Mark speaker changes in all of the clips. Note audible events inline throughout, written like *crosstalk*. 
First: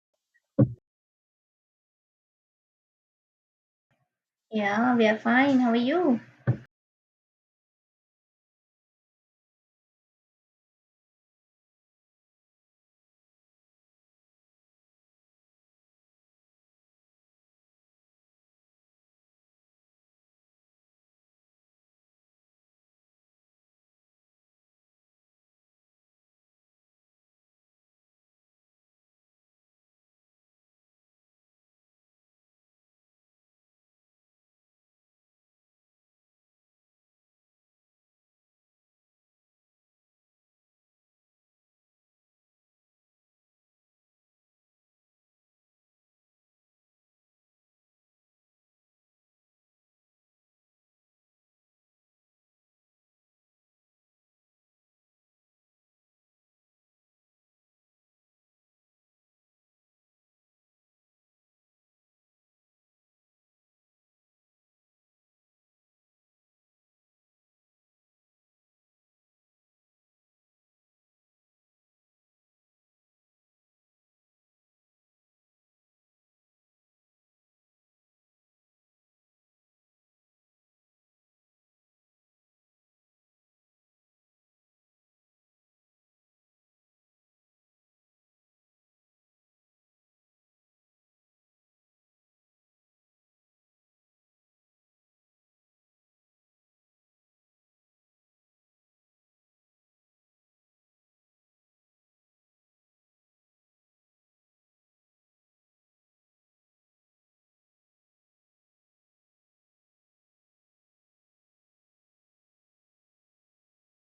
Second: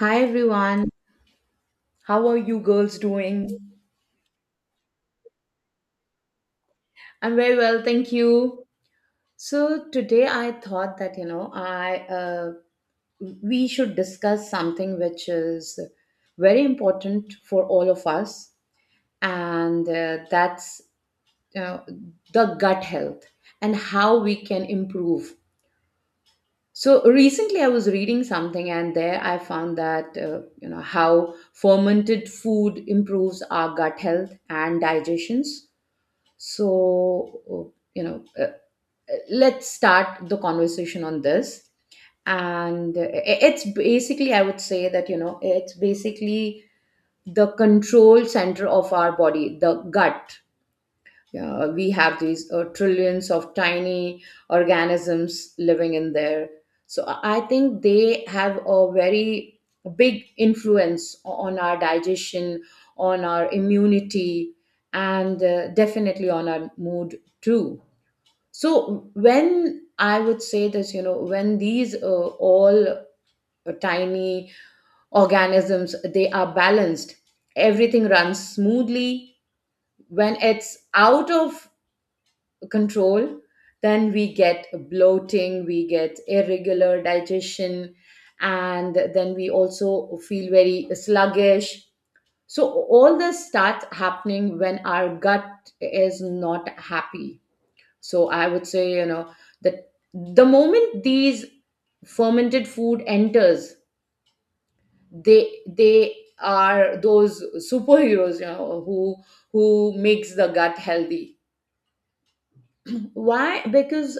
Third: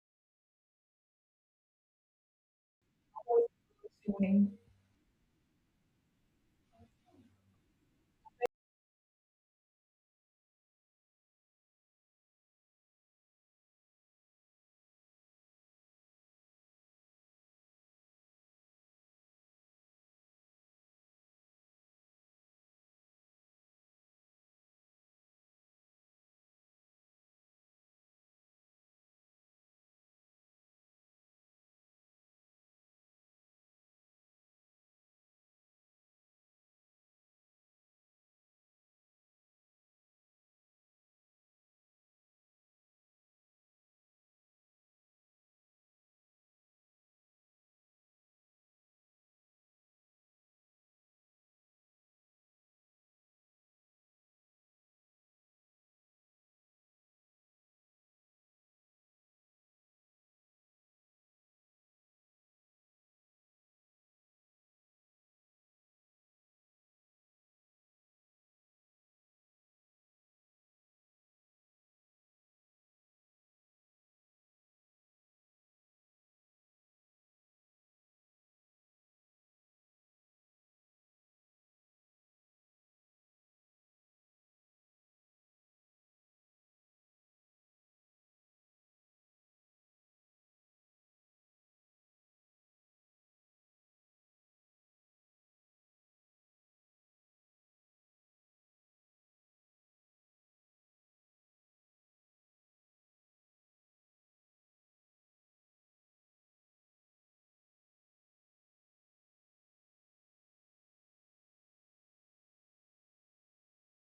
Speaker 1: Hi everyone, how are you girls doing?
Speaker 2: Yeah, we are fine. How are you?
Speaker 1: I'm very well, thank you. So today I thought that you know I we should discuss something which is very important for all of us, and that's you know, the gut health and how we can improve. So recently I was reading something, and there I found that you know how fermented food improves our gut health and digestions. So, uh, you know, uh, uh, let's start the conversation on this. And It's basically, I would say that, you know, it's basically the control center of our body, the gut. We have these trillions of tiny organisms living in there. So I think they have a very big influence on our digestion, on our immunity, and definitely on our mood too. So when I would say this, you know, when these all tiny organisms they are balanced, everything runs smoothly. When it's out of control, then we get bloating, we get irregular digestion, and then we also feel very sluggish. So all this starts happening when our gut is not happy. So I would say, you know, that the moment these fermented food enters, they are those superheroes, you know, who makes the gut healthy. Why? Because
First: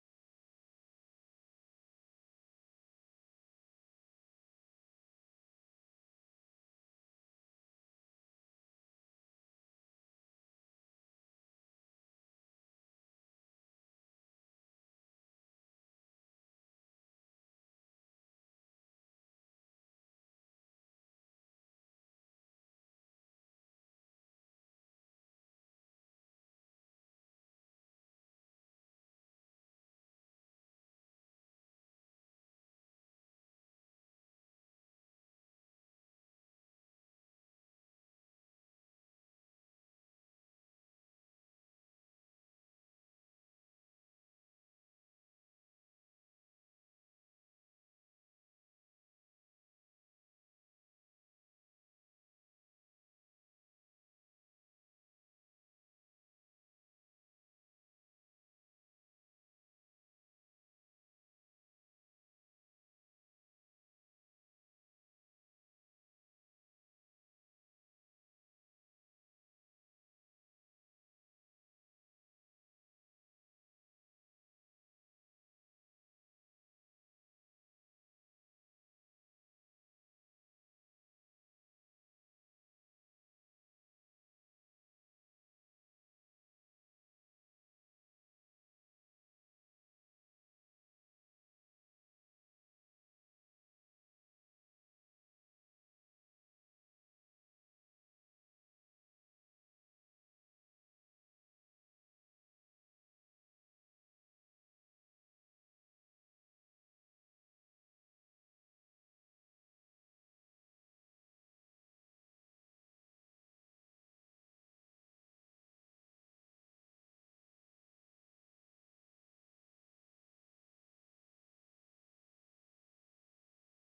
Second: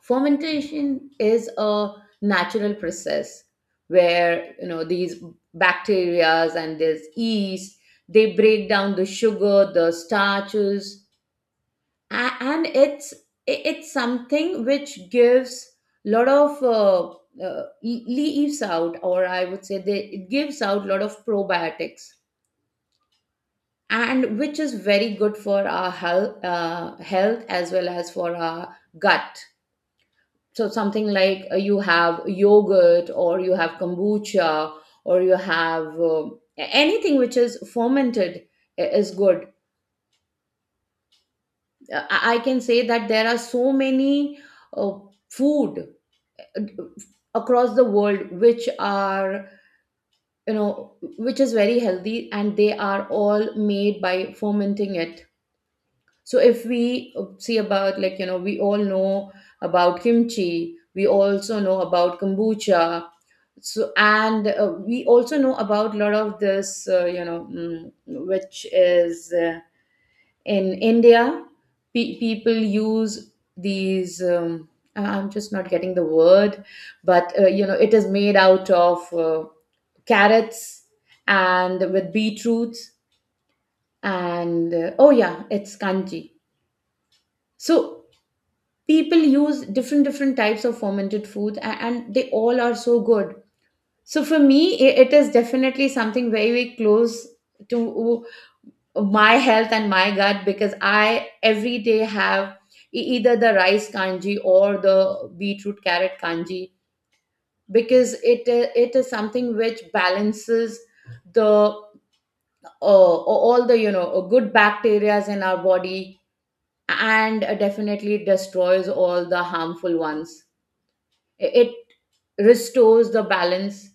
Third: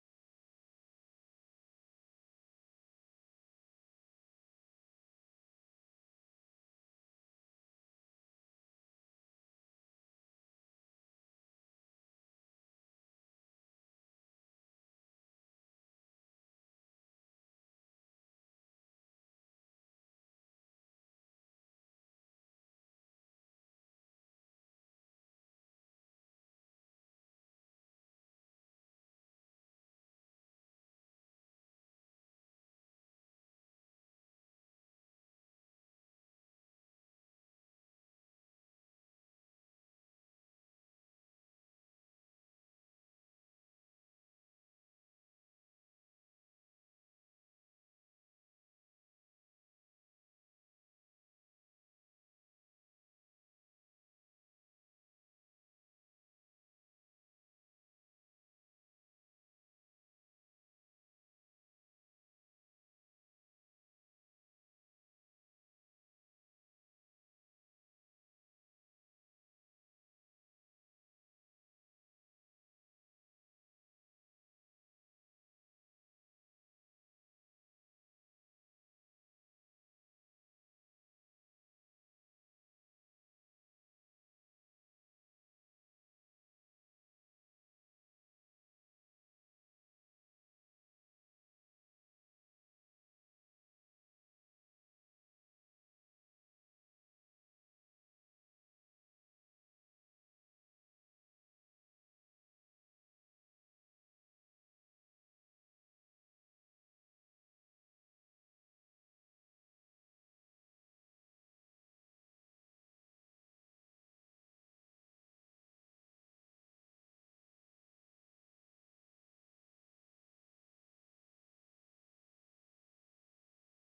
Speaker 1: fermentation is a natural process where you know these bacteria and this yeast they break down the sugar, the starches, and it's it's something which gives lot of leaves out, or I would say they, it gives out lot of probiotics, and which is very good for our health, health as well as for our gut. So something like you have yogurt, or you have kombucha, or you have anything which is fermented is good. I can say that there are so many uh, food across the world which are you know which is very healthy and they are all made by fermenting it. So if we see about like you know we all know about kimchi, we also know about kombucha. So and we also know about a lot of this which is in India, people use these. I'm just not getting the word, but you know, it is made out of carrots and with beetroots and oh yeah, it's kanji. So people use different different types of fermented foods, and they all are so good. So for me, it is definitely something very very close to my health and my gut, because I every day have either the rice kanji or the beetroot carrot kanji, because it is something which balances the all the you know good bacteria in our body and definitely destroys all the harmful ones. It restores the balance.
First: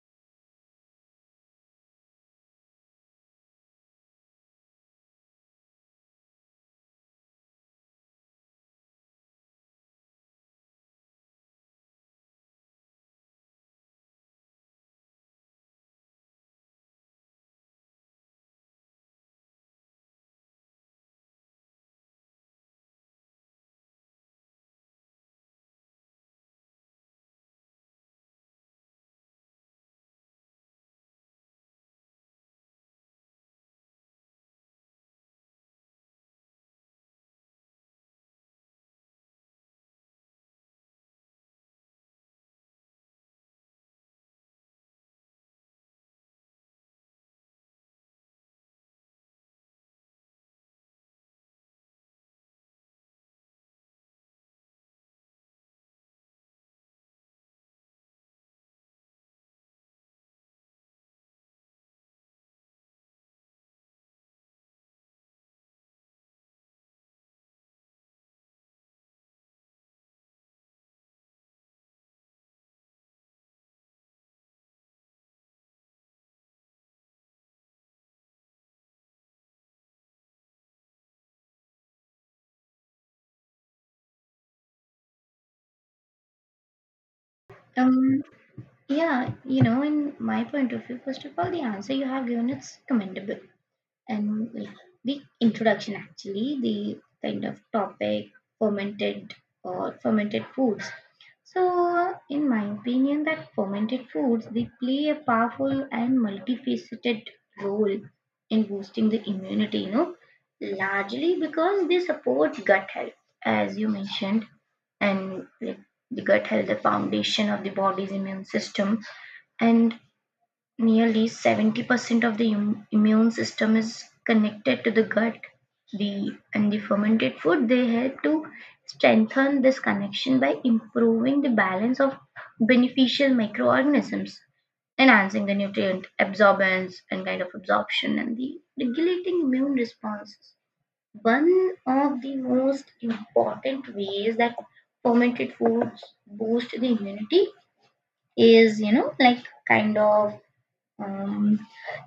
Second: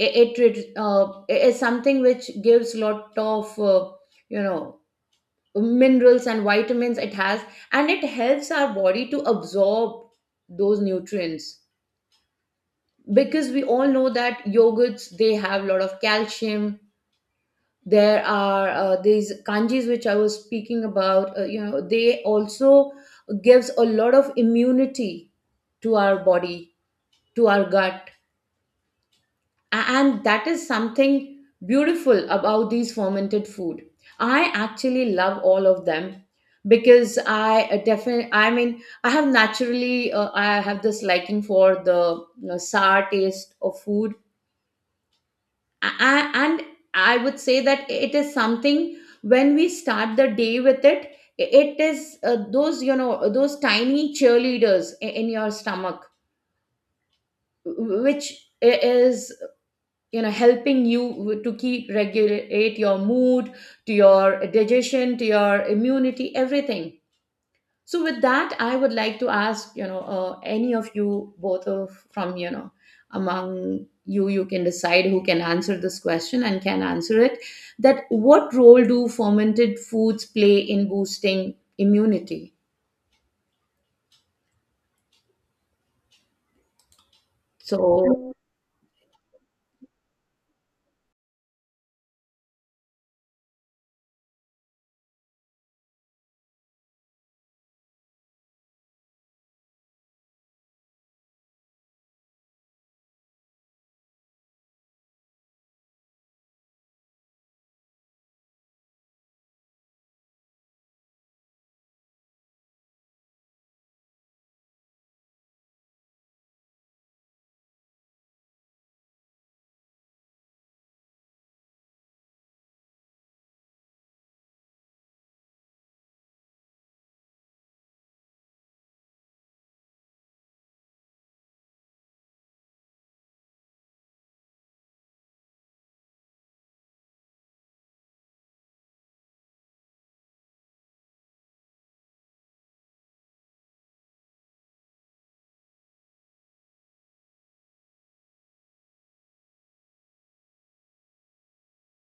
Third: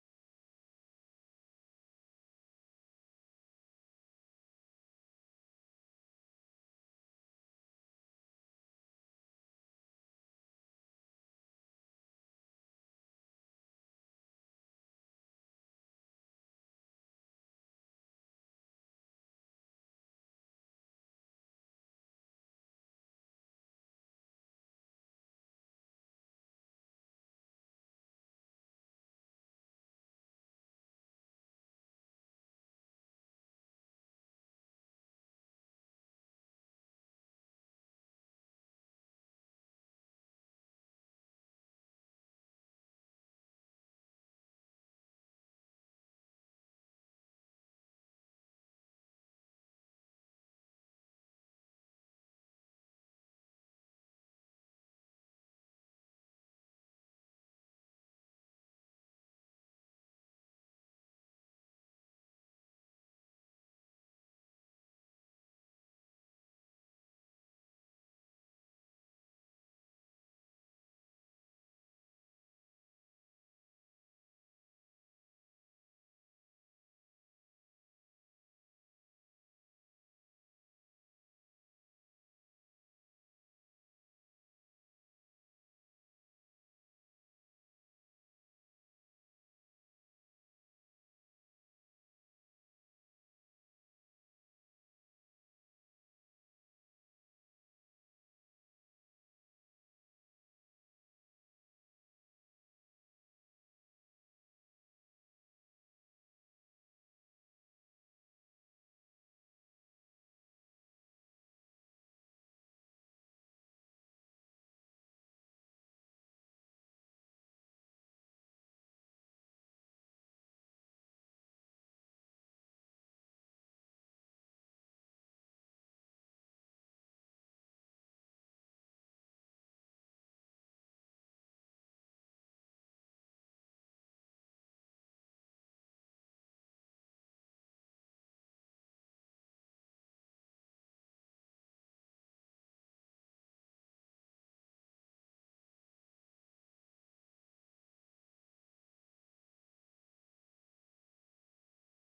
Speaker 1: It, uh, is something which gives lot of you know minerals and vitamins it has, and it helps our body to absorb those nutrients, because we all know that yogurts they have a lot of calcium. There are these kanjis which I was speaking about, you know they also gives a lot of immunity to our body, to our gut. And that is something beautiful about these fermented food. I actually love all of them, because I definitely I mean I have naturally I have this liking for the you know, sour taste of food. A- and I would say that it is something when we start the day with it, it is those you know those tiny cheerleaders in your stomach, which is you know helping you to keep regulate your mood, to your digestion, to your immunity, everything. So with that I would like to ask you know any of you, both of from you know among you, you can decide who can answer this question and can answer it, that what role do fermented foods play in boosting immunity.
Speaker 2: Um,
Speaker 1: So
Speaker 2: yeah, you know, in my point of view, first of all, the answer you have given is commendable. And like the introduction, actually the kind of topic fermented or fermented foods. So in my opinion, that fermented foods, they play a powerful and multifaceted role in boosting the immunity, you know, largely because they support gut health, as you mentioned. And like the gut health, the foundation of the body's immune system. And nearly 70% of the immune system is connected to the gut. The and the fermented food, they help to strengthen this connection by improving the balance of beneficial microorganisms, enhancing the nutrient absorbance and kind of absorption and the regulating immune responses. One of the most important ways that fermented foods boost the immunity is, you know, like kind of, um,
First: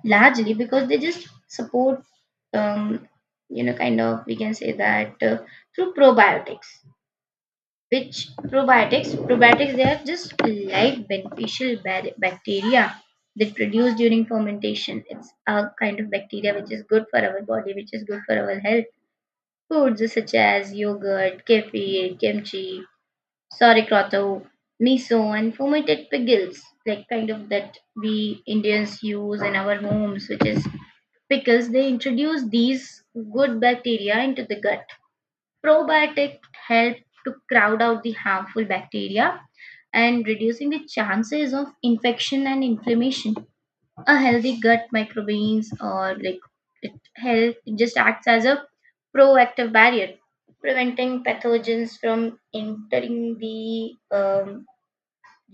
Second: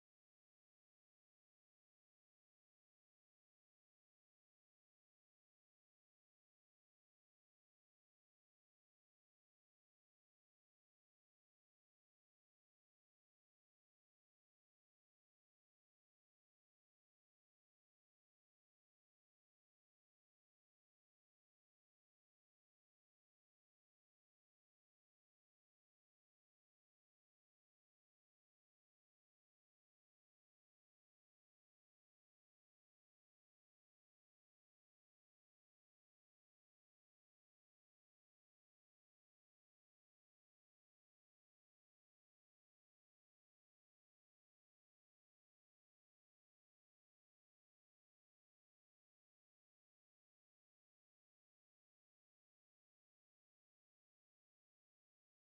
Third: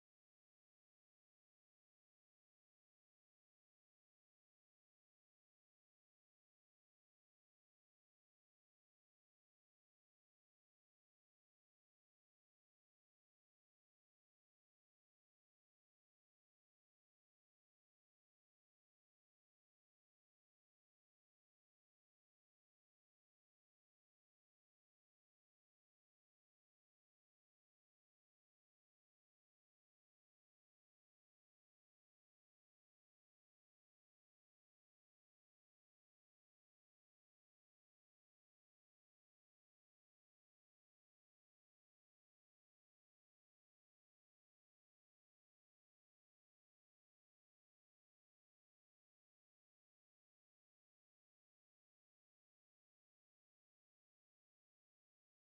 Speaker 2: largely because they just support, um, you know, kind of, we can say that through probiotics, which probiotics, they are just live beneficial bacteria that produce during fermentation. It's a kind of bacteria which is good for our body, which is good for our health. Foods such as yogurt, kefir, kimchi, sauerkraut, miso, and fermented pickles, like kind of that we Indians use in our homes, which is pickles. They introduce these good bacteria into the gut. Probiotic help to crowd out the harmful bacteria and reducing the chances of infection and inflammation. A healthy gut microbes, or like it help, it just acts as a proactive barrier, preventing pathogens from entering the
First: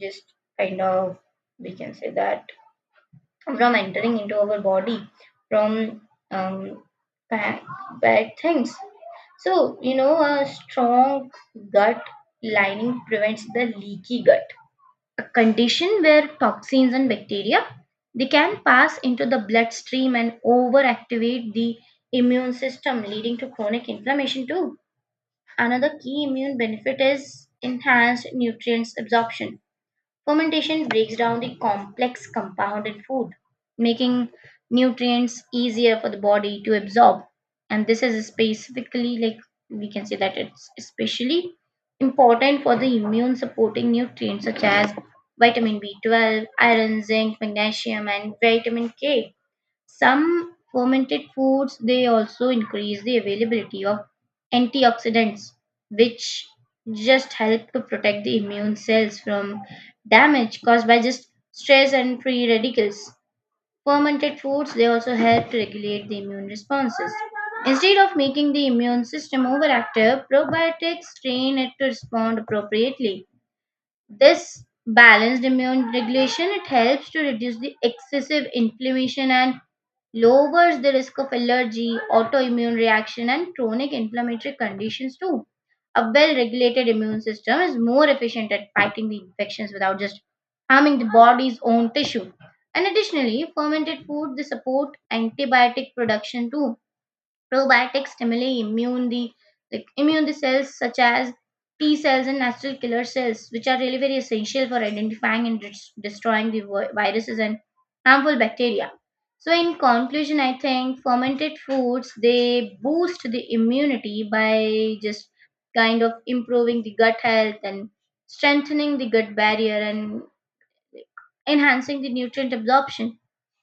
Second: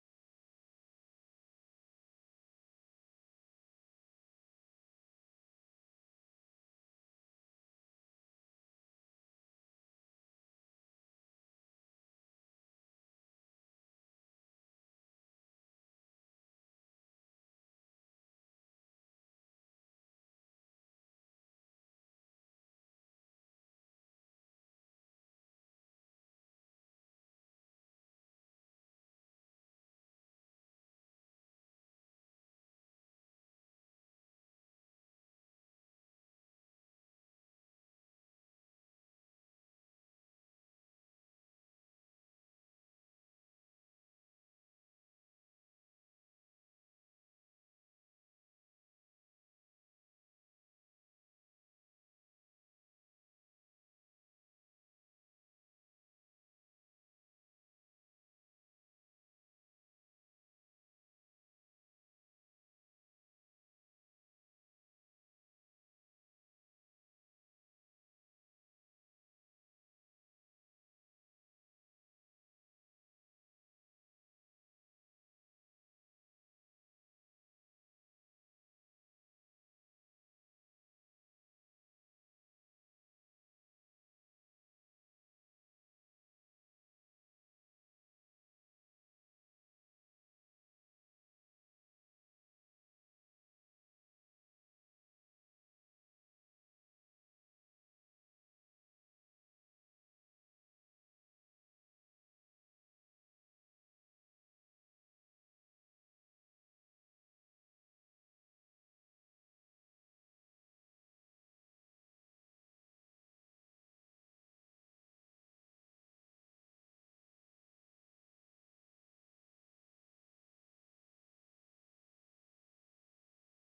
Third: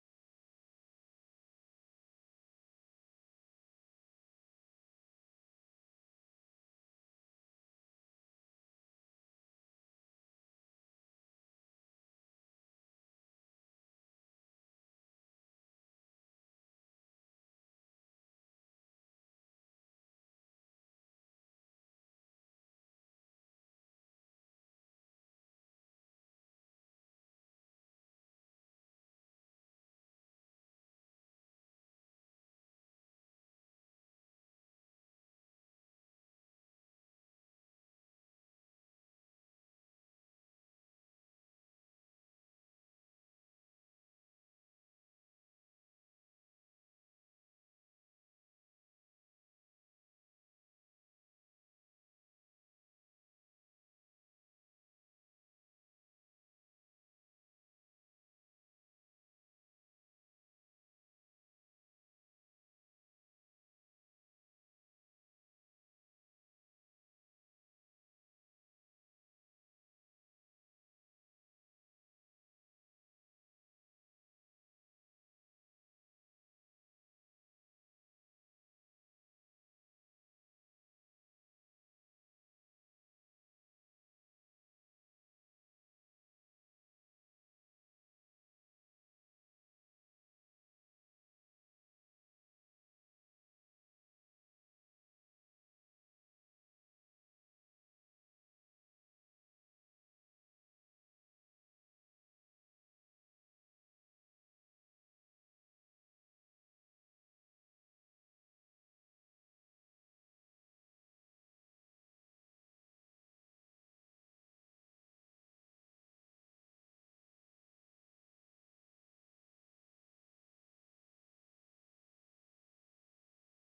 Speaker 2: just kind of, we can say that, from entering into our body from, um, bad, bad things. So, you know, a strong gut lining prevents the leaky gut, a condition where toxins and bacteria, they can pass into the bloodstream and overactivate the immune system, leading to chronic inflammation too. Another key immune benefit is enhanced nutrients absorption. Fermentation breaks down the complex compound in food, making nutrients easier for the body to absorb. And this is specifically, like, we can say that it's especially important for the immune supporting nutrients such as vitamin B12, iron, zinc, magnesium, and vitamin K. Some fermented foods, they also increase the availability of antioxidants, which just help to protect the immune cells from damage caused by just stress and free radicals. Fermented foods, they also help to regulate the immune responses. Instead of making the immune system overactive, probiotics train it to respond appropriately. This balanced immune regulation, it helps to reduce the excessive inflammation and lowers the risk of allergy, autoimmune reaction, and chronic inflammatory conditions too. A well regulated immune system is more efficient at fighting the infections without just harming the body's own tissue. And additionally, fermented food, they support antibiotic production too. Probiotics stimulate immune the, like, immune the cells such as T cells and natural killer cells, which are really very essential for identifying and destroying the viruses and harmful bacteria. So, in conclusion, I think fermented foods, they boost the immunity by just kind of improving the gut health and strengthening the gut barrier and enhancing the nutrient absorption,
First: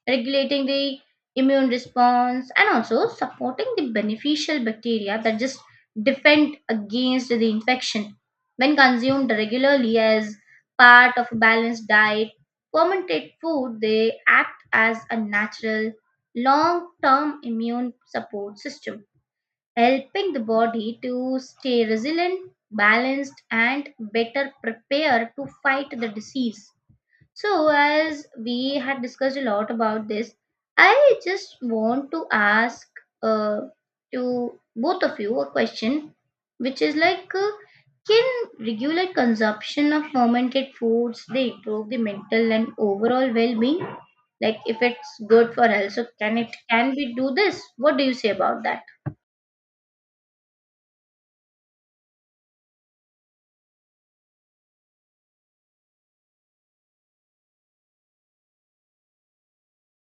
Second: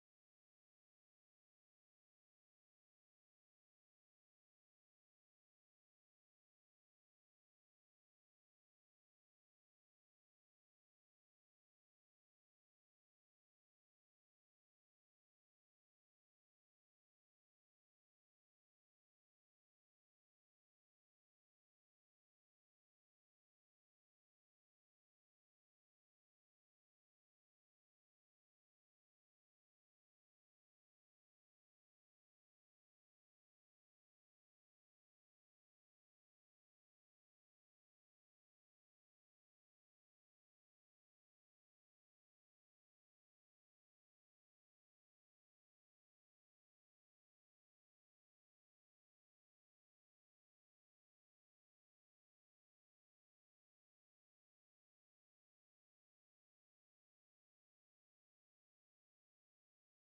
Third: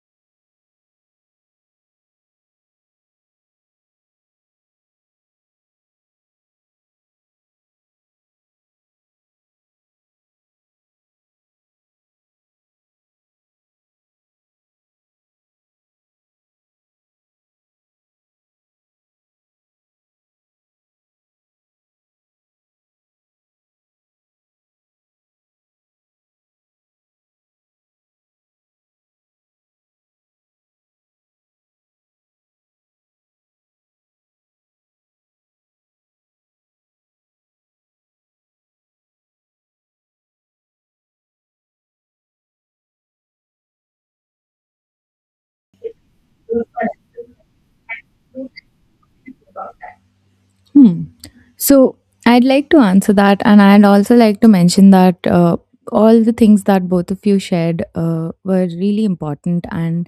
Speaker 2: regulating the immune response, and also supporting the beneficial bacteria that just defend against the infection. When consumed regularly as part of a balanced diet, fermented food, they act as a natural long-term immune support system, helping the body to stay resilient, balanced, and better prepared to fight the disease. So, as we had discussed a lot about this, I just want to ask uh, to both of you a question, which is like, can regular consumption of fermented foods, they improve the mental and overall well-being? Like, if it's good for health, so can it, can we do this? What do you say about that?
Speaker 3: Hmm. So I'd like to answer that, and I'd also like to mention that all the things that both of you shared were really important. And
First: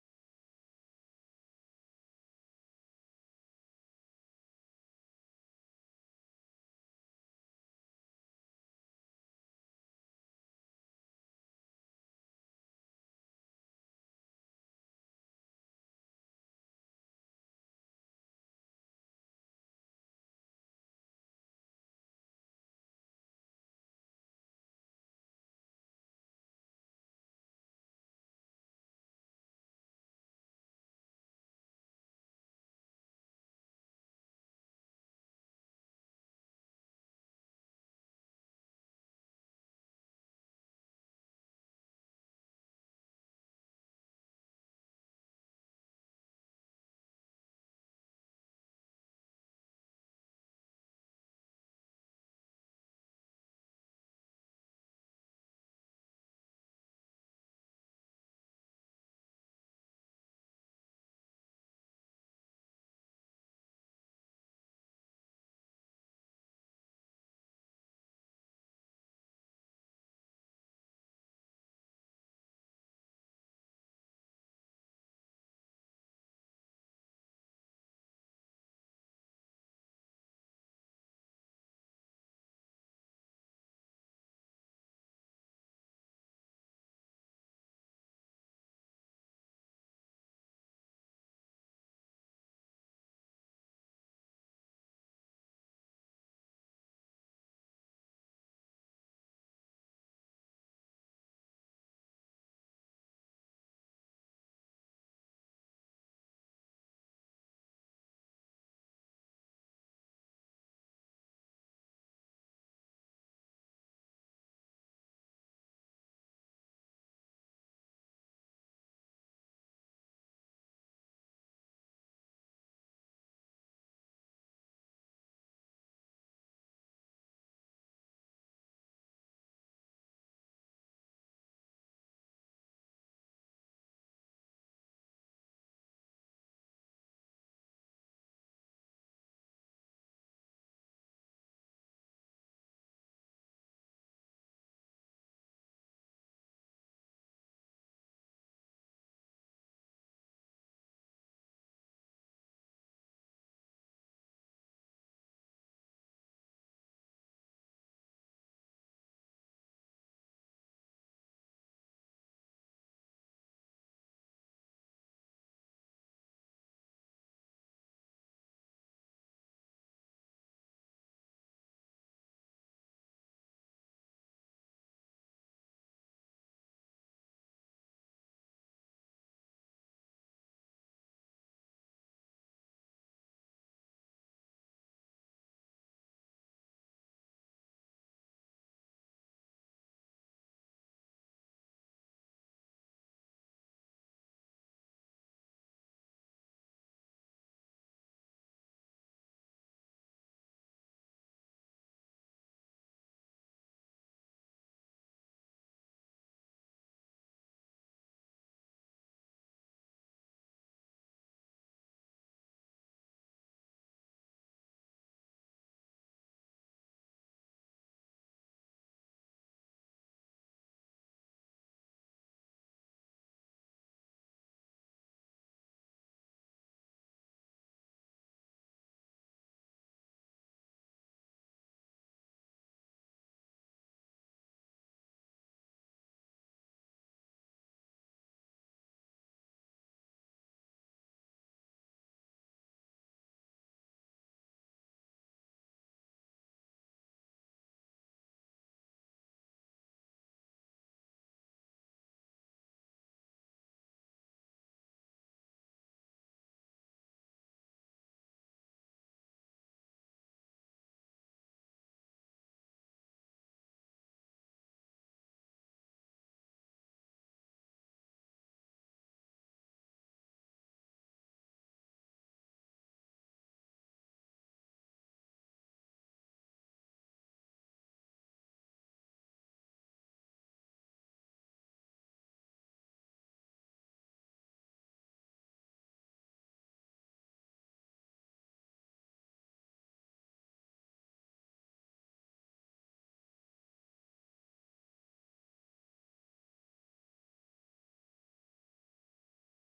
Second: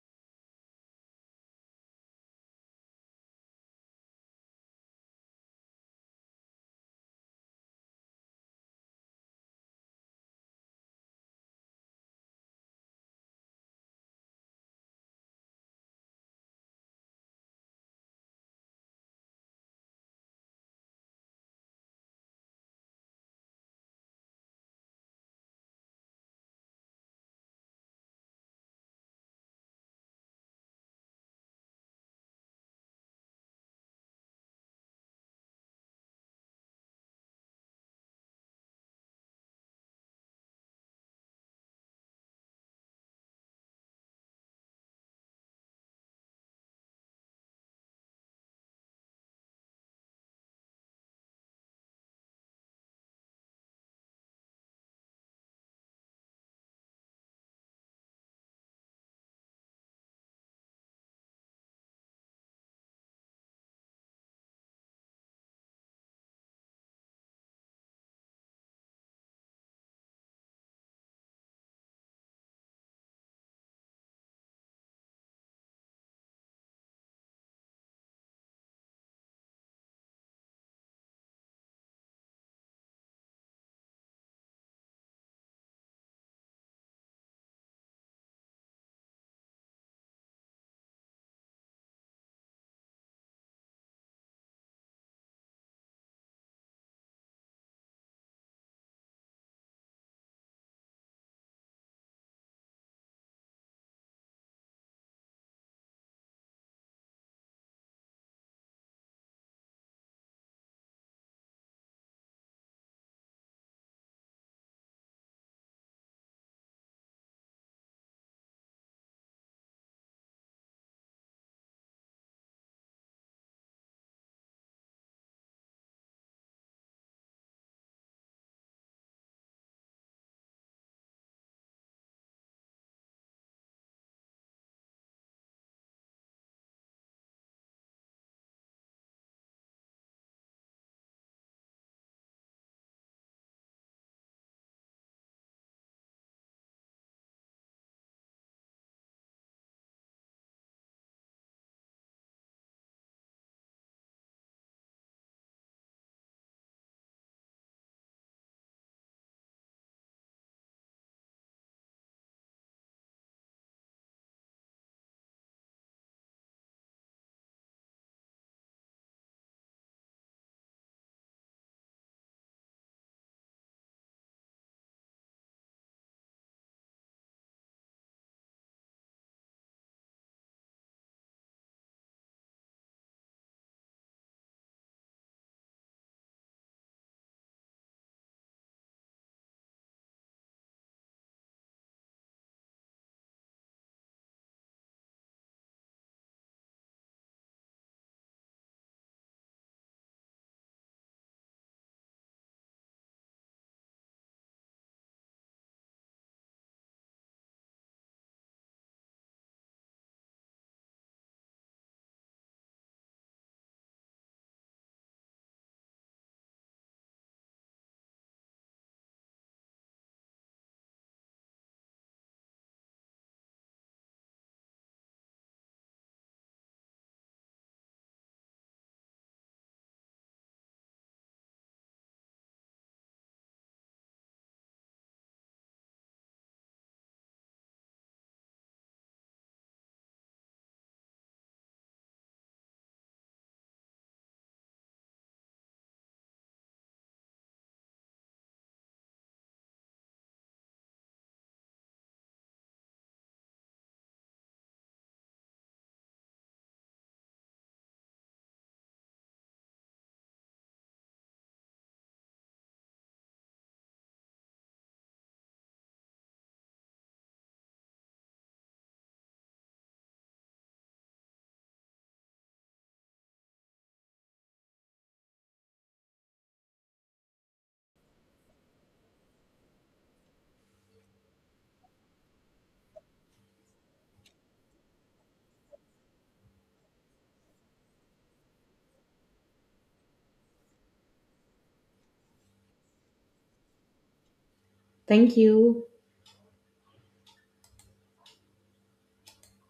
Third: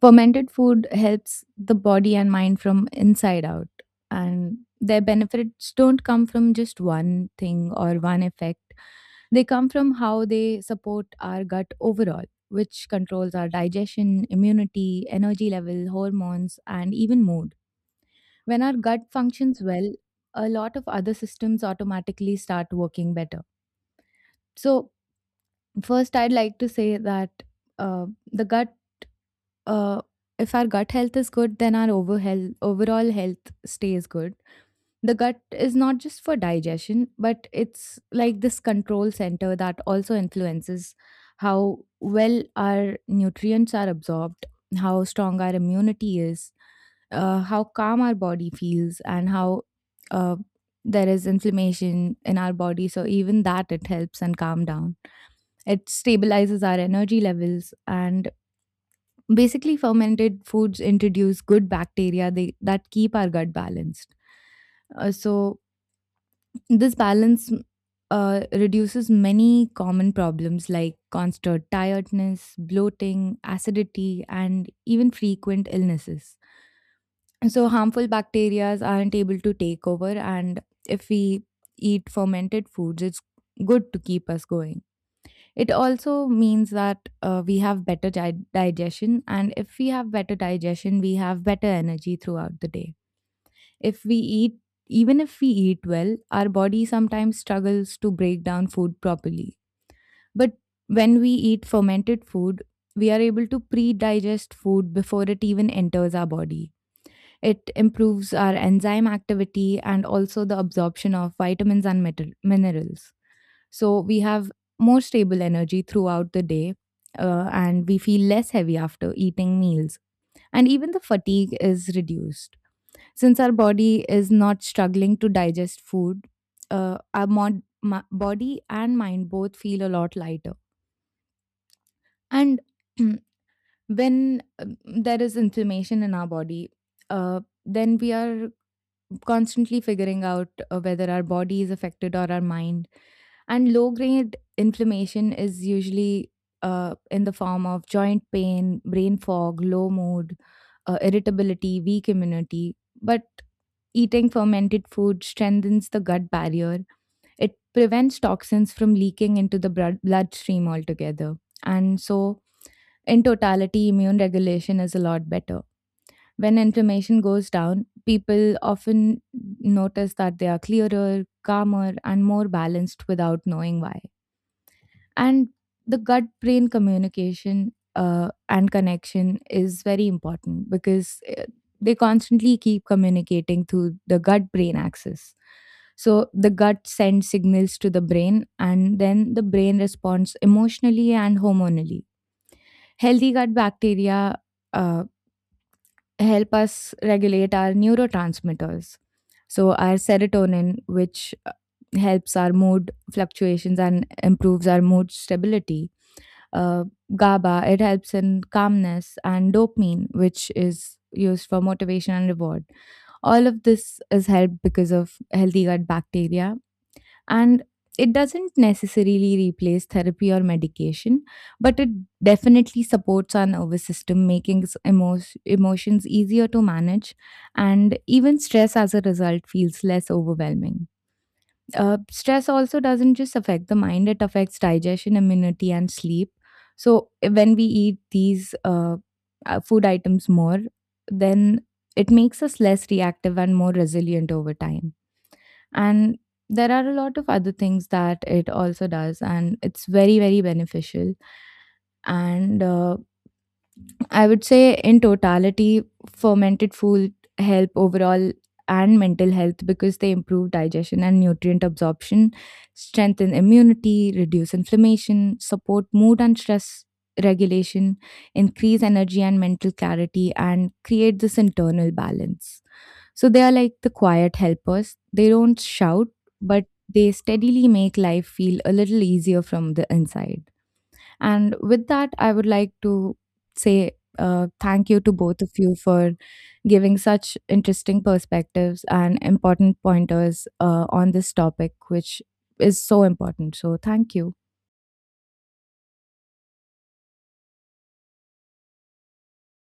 Speaker 3: fermented food helps the body and mind from inside out, and their benefits don't come from just one thing or one effect. They come from how they support our gut overall, which controls our digestion, immunity, energy level, hormones, and even mood when our gut functions well, a lot of other systems automatically start working better. So, first, I'd like to say that uh, the gut, uh, if our gut health is good, then our overall health stays good. The gut is not just for digestion, but it's like this control center that also influences how well our nutrients are absorbed, how strong our immunity is, how calm our body feels, and how uh, there is inflammation in our body. So, even that, it helps and calm down. It stabilizes our energy levels, and basically fermented foods introduce good bacteria that keep our gut balanced, so this balance reduces many common problems like constant tiredness, bloating, acidity, and even frequent illnesses. So, harmful bacteria aren't able to take over, and if we eat fermented foods, it's good to keep us going. It also means that we have better digestion, and if we have better digestion, we have better energy throughout the day. If we eat, Even if we eat well, our body sometimes struggles to break down food properly. But when we eat fermented food, we are able to pre digest food before it even enters our body. It improves our enzyme activity and also the absorption of vitamins and minerals. So we have more stable energy throughout the day, and we feel less heavy after eating meals. And even the fatigue is reduced. Since our body is not struggling to digest food, our body and mind both feel a lot lighter. And *clears throat* when there is inflammation in our body, uh, then we are constantly figuring out whether our body is affected or our mind. And low grade inflammation is usually, in the form of joint pain, brain fog, low mood, irritability, weak immunity. But eating fermented food strengthens the gut barrier. It prevents toxins from leaking into the bloodstream altogether. And so, in totality, immune regulation is a lot better. When inflammation goes down, people often notice that they are clearer, calmer, and more balanced without knowing why. And the gut brain communication and connection is very important, because they constantly keep communicating through the gut brain axis. So the gut sends signals to the brain, and then the brain responds emotionally and hormonally. Healthy gut bacteria uh, help us regulate our neurotransmitters. So our serotonin, which helps our mood fluctuations and improves our mood stability, uh, GABA, it helps in calmness, and dopamine, which is used for motivation and reward. All of this is helped because of healthy gut bacteria. And it doesn't necessarily replace therapy or medication, but it definitely supports our nervous system, making emotions easier to manage. And even stress as a result feels less overwhelming. Stress also doesn't just affect the mind, it affects digestion, immunity, and sleep. So when we eat these food items more, then it makes us less reactive and more resilient over time. And there are a lot of other things that it also does, and it's very very beneficial. And I would say in totality, fermented food help overall and mental health, because they improve digestion and nutrient absorption, strengthen immunity, reduce inflammation, support mood and stress regulation, increase energy and mental clarity, and create this internal balance. So they are like the quiet helpers. They don't shout, but they steadily make life feel a little easier from the inside. And with that, I would like to say thank you to both of you for giving such interesting perspectives and important pointers on this topic, which is so important. So, thank you.
Speaker 1: thank you.